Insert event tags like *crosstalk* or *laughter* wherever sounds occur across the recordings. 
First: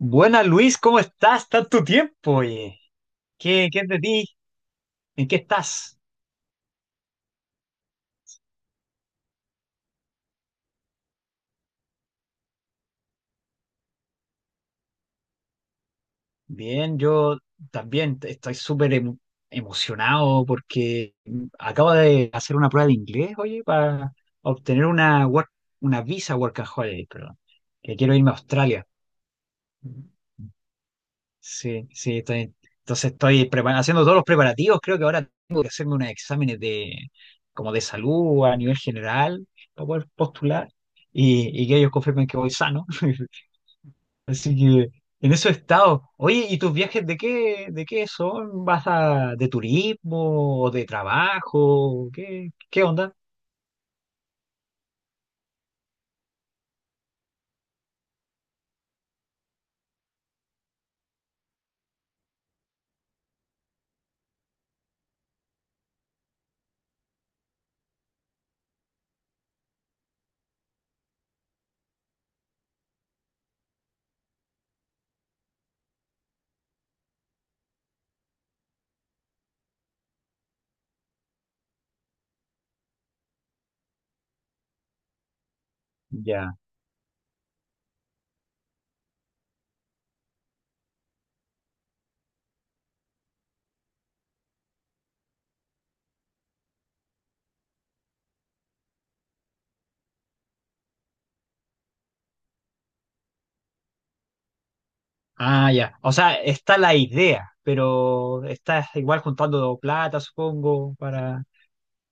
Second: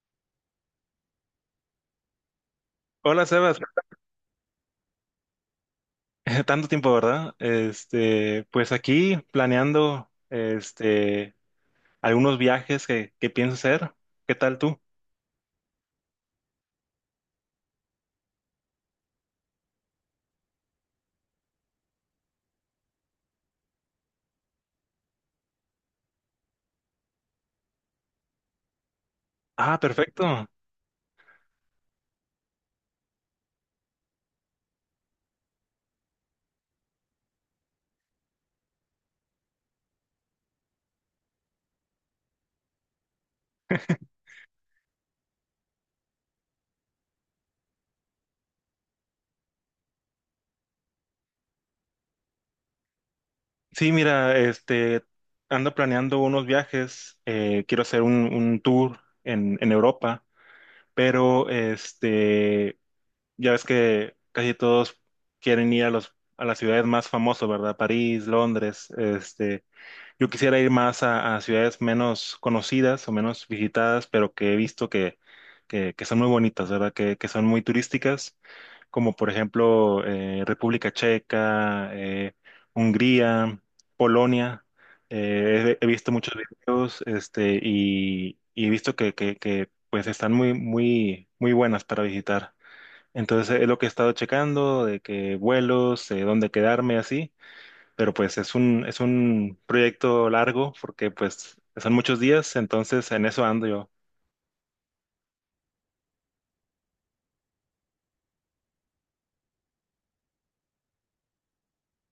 Buena Luis, ¿cómo estás? Tanto tiempo, oye. Hola Sebas, ¿Qué es de ti? ¿En qué estás? *laughs* tanto tiempo, ¿verdad? Pues aquí planeando algunos viajes que pienso hacer. ¿Qué tal tú? Bien, yo también estoy súper emocionado porque acabo de hacer una prueba de inglés, oye, para obtener una visa work and holiday, perdón, que quiero irme a Australia. Ah, perfecto. Sí, sí, entonces estoy haciendo todos los preparativos. Creo que ahora tengo que hacerme unos exámenes de, como de salud a nivel general para poder postular y que ellos confirmen que voy sano. *laughs* Así que en eso he estado. Oye, ¿y tus viajes de qué son? ¿Vas de turismo o de trabajo? ¿Qué onda? Sí, mira, ando planeando unos viajes. Quiero hacer un tour en Europa, pero ya ves que casi todos quieren ir a los a las ciudades más famosas, ¿verdad? París, Londres, Yo quisiera ir más a ciudades menos conocidas o menos visitadas, pero que he visto que son muy bonitas, ¿verdad? Que son muy turísticas, como por ejemplo República Checa, Hungría, Polonia. He visto muchos Ya. videos, y he visto pues están muy buenas para visitar. Entonces es lo que he estado checando, de que vuelos, dónde quedarme, así. Pero pues es es un proyecto largo porque pues son muchos días, entonces en eso ando yo. Ah, ya. O sea, está la idea, pero estás igual juntando plata, supongo,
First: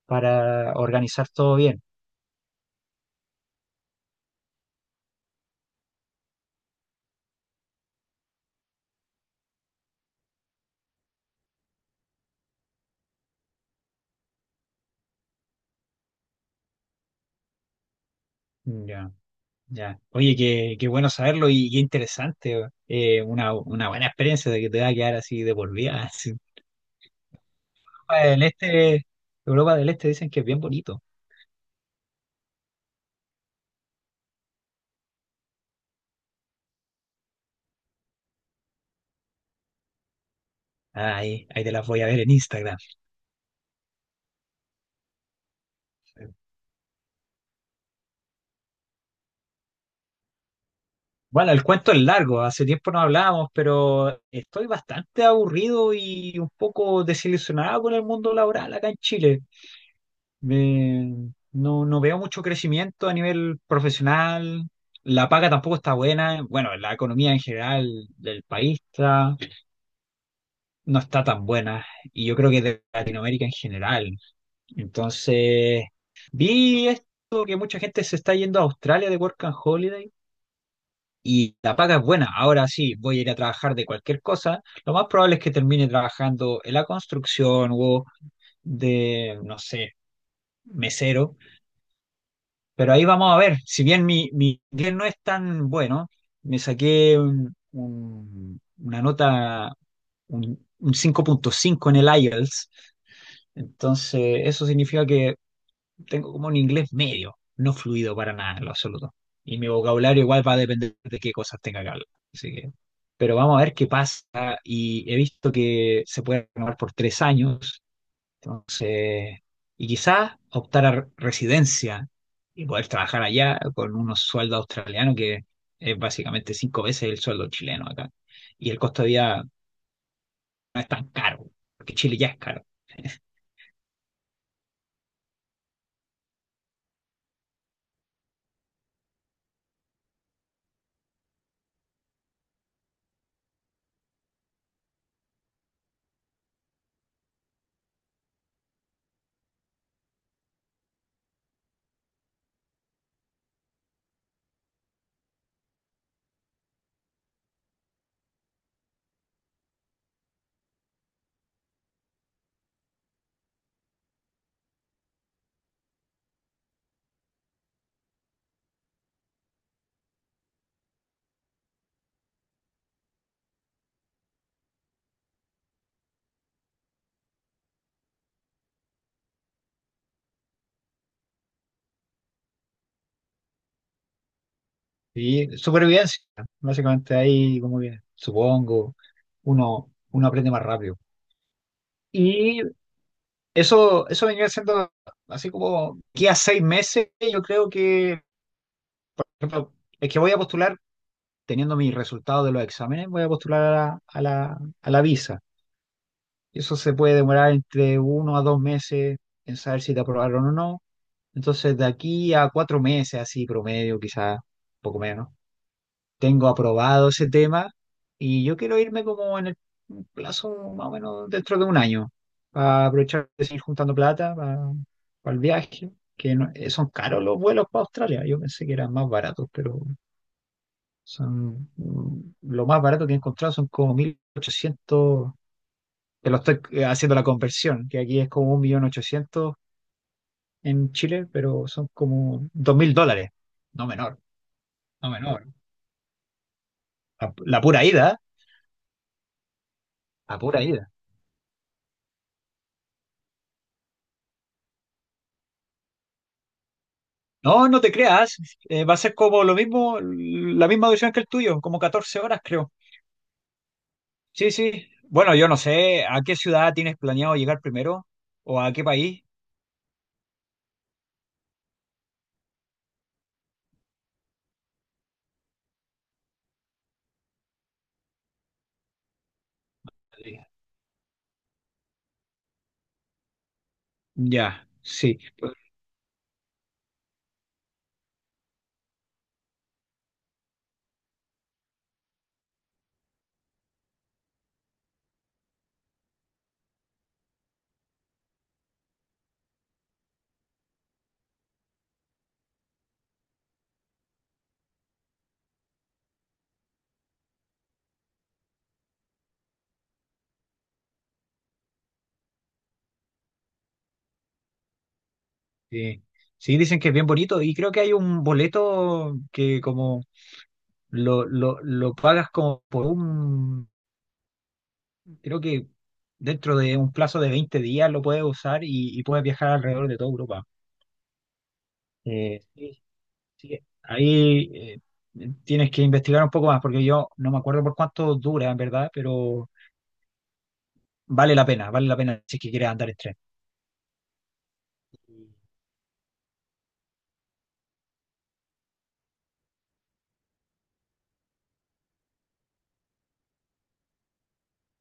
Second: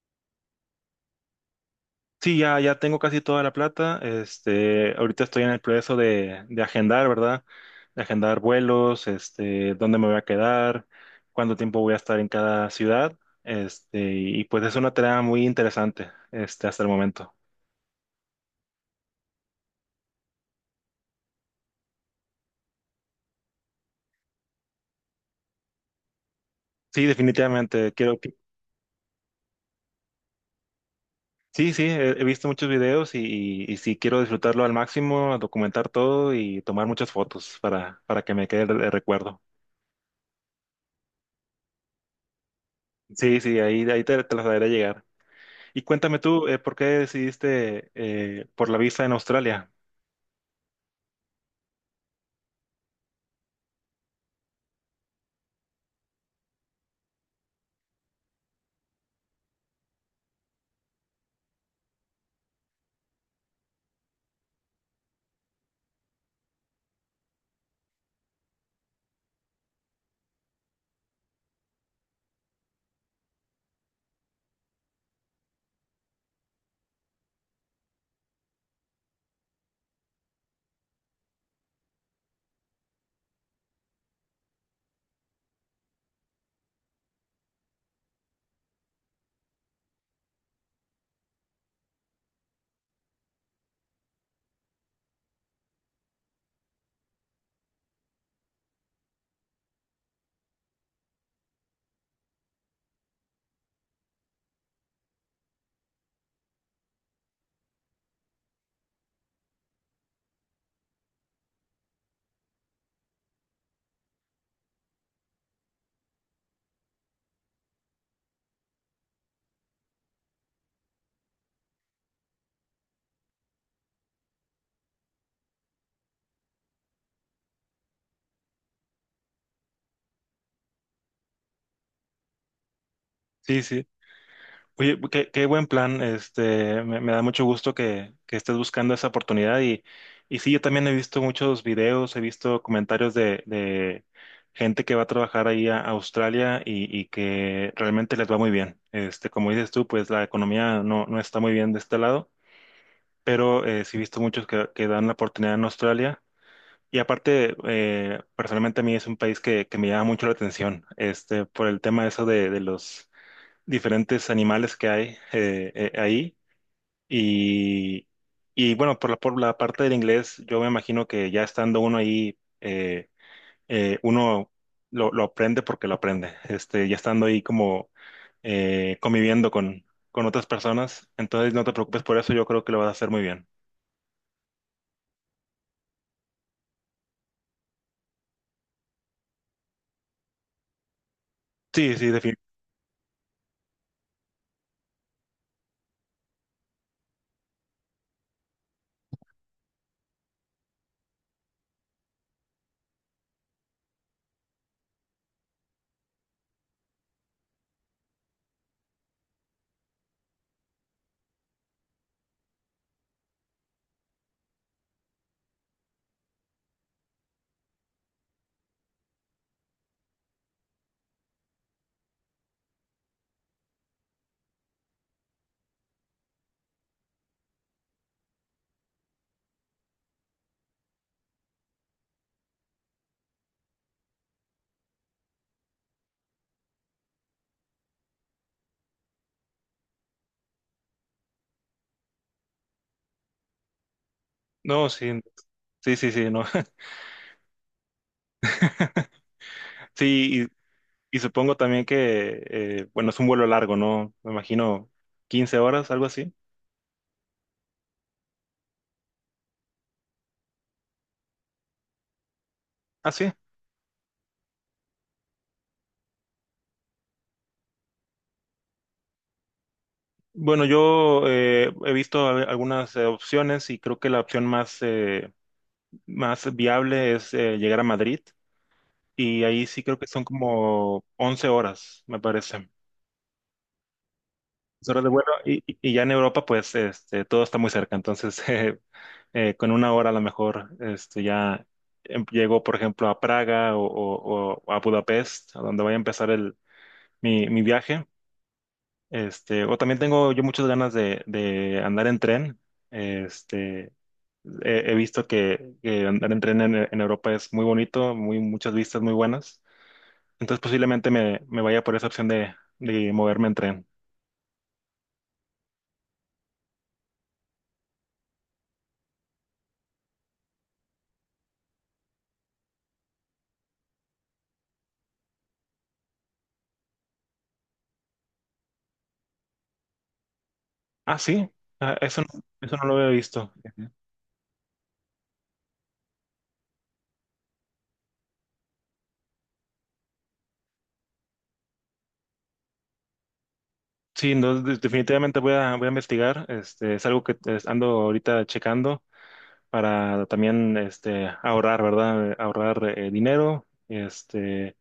para organizar todo bien. Sí, ya tengo casi toda la plata, ahorita estoy en el proceso de agendar, ¿verdad? De agendar vuelos, dónde me voy a quedar, cuánto tiempo voy a estar en cada ciudad, y pues es una tarea muy interesante, hasta el momento. Ya, ya. Oye, qué bueno saberlo y qué interesante. Una buena experiencia de que te va a quedar así de por vida. *laughs* así. Sí, definitivamente, quiero. Europa del Este, Europa del Este dicen que es bien bonito. Sí, sí, he visto muchos videos sí quiero disfrutarlo al máximo, documentar todo y tomar muchas fotos para que me quede el recuerdo. Ah, ahí te las voy a ver en Instagram. Sí, sí, ahí te las haré llegar. Y cuéntame tú, ¿por qué decidiste por la visa en Australia? Bueno, el cuento es largo, hace tiempo no hablábamos, pero estoy bastante aburrido y un poco desilusionado con el mundo laboral acá en Chile. No, no veo mucho crecimiento a nivel profesional, la paga tampoco está buena, bueno, la economía en general del país no está tan buena y yo creo que de Latinoamérica en general. Entonces, vi esto que mucha gente se está yendo a Australia de Work and Holiday y la paga es buena. Ahora sí, voy a ir a trabajar de cualquier cosa. Lo más probable es que termine trabajando en la construcción o no sé, mesero. Pero ahí vamos a ver, si bien mi inglés no es tan bueno, me saqué una nota, un, un 5.5 en el IELTS, entonces eso significa que tengo como un inglés medio, no fluido para nada en lo absoluto. Y mi vocabulario igual va a depender de qué cosas tenga que hablar. Así que, pero vamos a ver qué pasa. Y he visto que se puede renovar por 3 años, entonces, y quizás optar a residencia y poder trabajar allá con unos sueldos australianos que es básicamente cinco veces el sueldo chileno acá. Y el costo de vida no es tan caro, porque Chile ya es caro. Sí, sí. Oye, qué buen plan. Me da mucho gusto que estés buscando esa oportunidad. Y sí, yo también he visto muchos videos, he visto comentarios de gente que va a trabajar ahí a Australia y que realmente les va muy bien. Este, como dices tú, pues la economía no está muy bien de este lado, pero sí he visto muchos que dan la oportunidad en Australia. Y aparte, personalmente a mí es un país que me llama mucho la atención, este, por el tema eso de los diferentes animales que hay ahí. Y, y, bueno, por por la parte del inglés, yo me imagino que ya estando uno ahí, uno lo aprende porque lo aprende. Este, ya estando ahí como conviviendo con otras personas, entonces no te preocupes por eso, yo creo que lo vas a hacer muy bien. Y supervivencia, básicamente ahí como que supongo uno aprende más rápido. Sí, sí, definitivamente. Y eso venía siendo así como que a 6 meses, yo creo que por ejemplo, es que voy a postular teniendo mis resultados de los exámenes, voy a postular a la visa. Eso se puede demorar entre 1 a 2 meses en saber si te aprobaron o no. Entonces, de aquí a 4 meses, así promedio, quizás poco menos, tengo aprobado ese tema y yo quiero irme como en el plazo más o menos dentro de un año para aprovechar de seguir juntando plata para el viaje, que son caros los vuelos para Australia. Yo pensé que eran más baratos, pero lo más barato que he encontrado son como 1.800, que lo estoy haciendo la conversión, que aquí es como un millón ochocientos en Chile, pero son como 2.000 dólares. No menor, No, no sí, menor. sí, sí, sí, no. La pura ida, ¿eh? *laughs* La Sí, pura ida. Y supongo también que, bueno, es un vuelo largo, ¿no? Me imagino 15 horas, algo así. No, no te creas, va a ser como lo mismo, la misma duración que el tuyo, como 14 horas creo. Ah, sí. Sí, sí. Bueno, yo no sé, ¿a qué ciudad tienes planeado llegar primero? ¿O a qué país? Bueno, yo he visto algunas opciones y creo que la opción más, más viable es llegar a Madrid y ahí sí creo que son como 11 horas, me parece. Ya, 11 horas de sí. vuelo y, y ya en Europa pues este, todo está muy cerca, entonces *laughs* con una hora a lo mejor este, ya llego por ejemplo a Praga o a Budapest, a donde voy a empezar el, mi viaje. Este, o también tengo yo muchas ganas de andar en tren. Este, he visto que andar en tren en Europa es muy bonito, muy, muchas vistas muy buenas. Entonces posiblemente me vaya por esa opción de moverme en tren. Sí, sí, dicen que es bien bonito y creo que hay un boleto que como lo pagas como creo que dentro de un plazo de 20 días lo puedes usar y puedes viajar alrededor de toda Europa. Ah, sí, ah, eso, eso Sí, no lo había visto. sí, Ujú. ahí tienes que investigar un poco más porque yo no me acuerdo por cuánto dura en verdad, pero vale la pena si es que quieres andar en tren. Sí, no, definitivamente voy voy a investigar. Este, es algo que ando ahorita checando para también este, ahorrar, ¿verdad? Ahorrar dinero este,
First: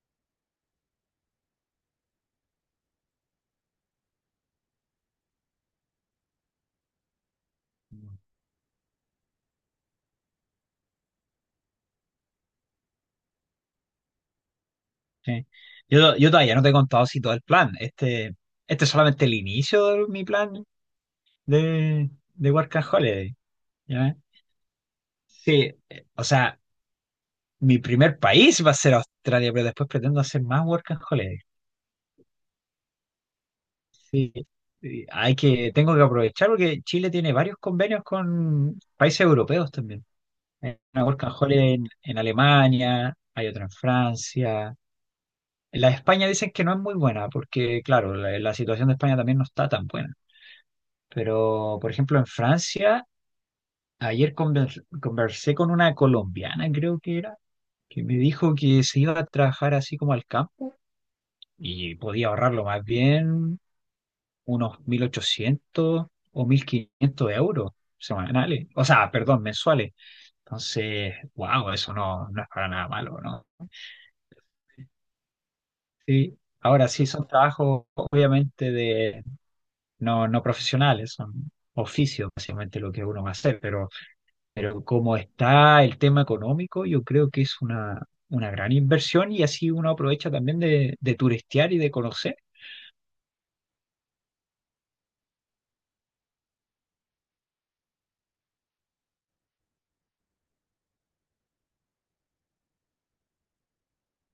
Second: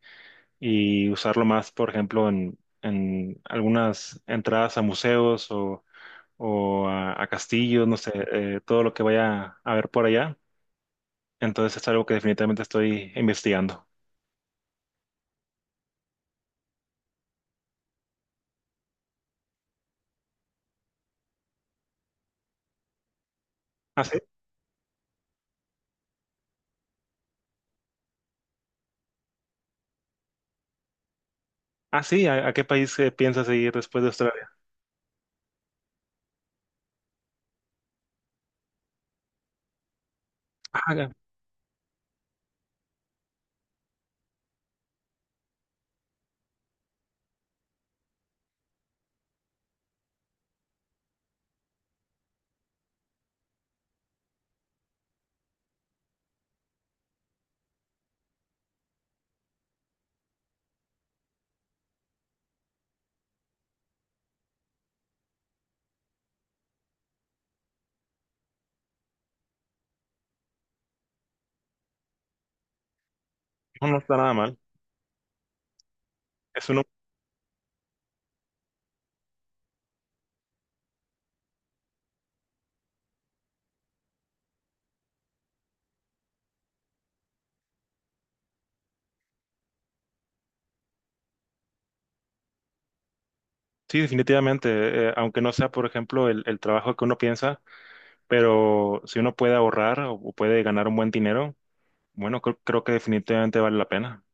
y usarlo más, por ejemplo, en algunas entradas a museos o a castillos, no sé, todo lo que vaya a ver por allá. Entonces es algo que definitivamente estoy investigando. Sí. Yo todavía no te he contado si todo el plan, este es solamente el inicio de mi plan de Work and Holiday, Ah, ¿ya? sí. Sí, o sea, mi primer país va a ser Australia, pero después pretendo hacer más Work and Holiday. Ah, sí, a qué país piensas ir después de Sí, Australia? sí, tengo que aprovechar porque Chile tiene varios convenios con países europeos también. Hay Ah, una ya. Work and Holiday en Alemania, hay otra en Francia. La de España dicen que no es muy buena porque, claro, la situación de España también no está tan buena. Pero, por ejemplo, en Francia, ayer conversé con una colombiana, creo que era, que me dijo que se iba a trabajar así como al campo y podía ahorrarlo más bien unos 1.800 o 1.500 euros semanales, o sea, perdón, mensuales. Entonces, wow, eso no, no es para nada malo, ¿no? No, no está nada mal. Sí, Es uno, ahora sí son trabajos obviamente de no, no profesionales, son oficios básicamente lo que uno va a hacer, pero como está el tema económico, yo creo que es una gran inversión y así uno aprovecha también de turistear y de conocer. sí, definitivamente, aunque no sea, por ejemplo, el trabajo que uno piensa, pero si uno puede ahorrar o puede ganar un buen dinero, bueno, creo que definitivamente vale la pena.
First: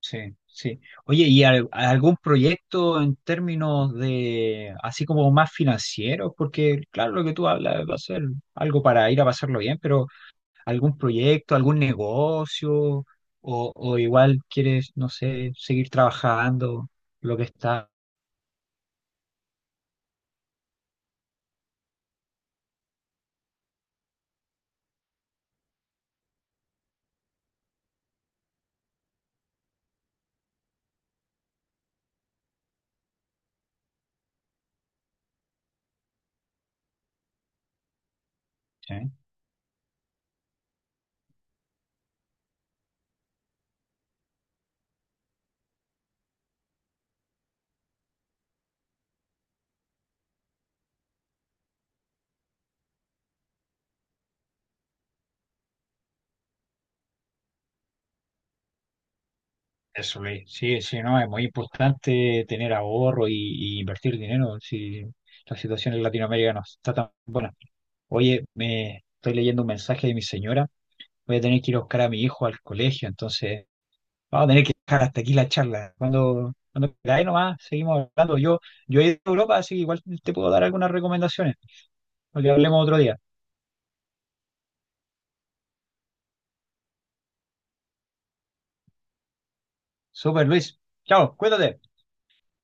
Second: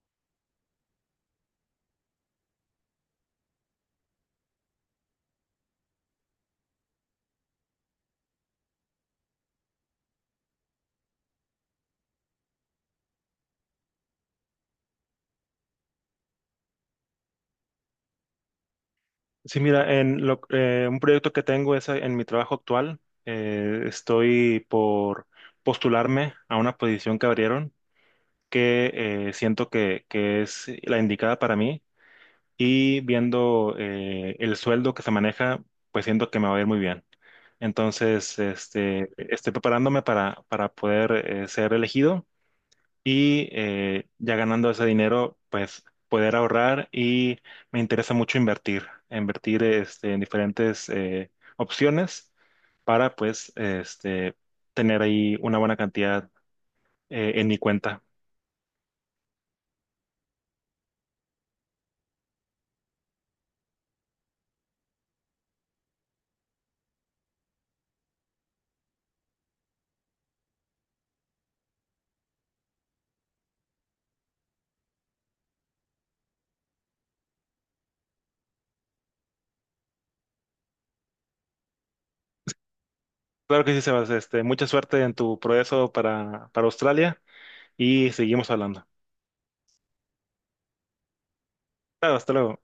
Sí, sí. Oye, ¿y algún proyecto en términos de, así como más financieros? Porque, claro, lo que tú hablas va a ser algo para ir a pasarlo bien, pero ¿algún proyecto, algún negocio? O igual quieres, no sé, seguir trabajando lo que está. Sí, mira, en un proyecto que tengo es en mi trabajo actual. Estoy por postularme a una posición que abrieron que siento que es la indicada para mí y viendo el sueldo que se maneja, pues siento que me va a ir muy bien. Entonces, Sí, estoy preparándome para poder ser elegido y ya ganando ese dinero, pues poder ahorrar y me interesa mucho invertir, invertir este, en diferentes opciones para pues este, tener ahí una buena cantidad en mi cuenta. eso, Luis. Sí, sí, no, es muy importante tener ahorro y invertir dinero. Si la situación en Latinoamérica no está tan buena. Oye, me estoy leyendo un mensaje de mi señora. Voy a tener que ir a buscar a mi hijo al colegio, entonces vamos a tener que dejar hasta aquí la charla. Cuando queráis nomás, seguimos hablando. Yo he ido a Europa, así que igual te puedo dar algunas recomendaciones, para que hablemos otro día. Claro que sí, Sebas, este, mucha suerte en tu progreso para Australia y seguimos hablando. Super Luis, chao, cuídate. Claro, hasta luego.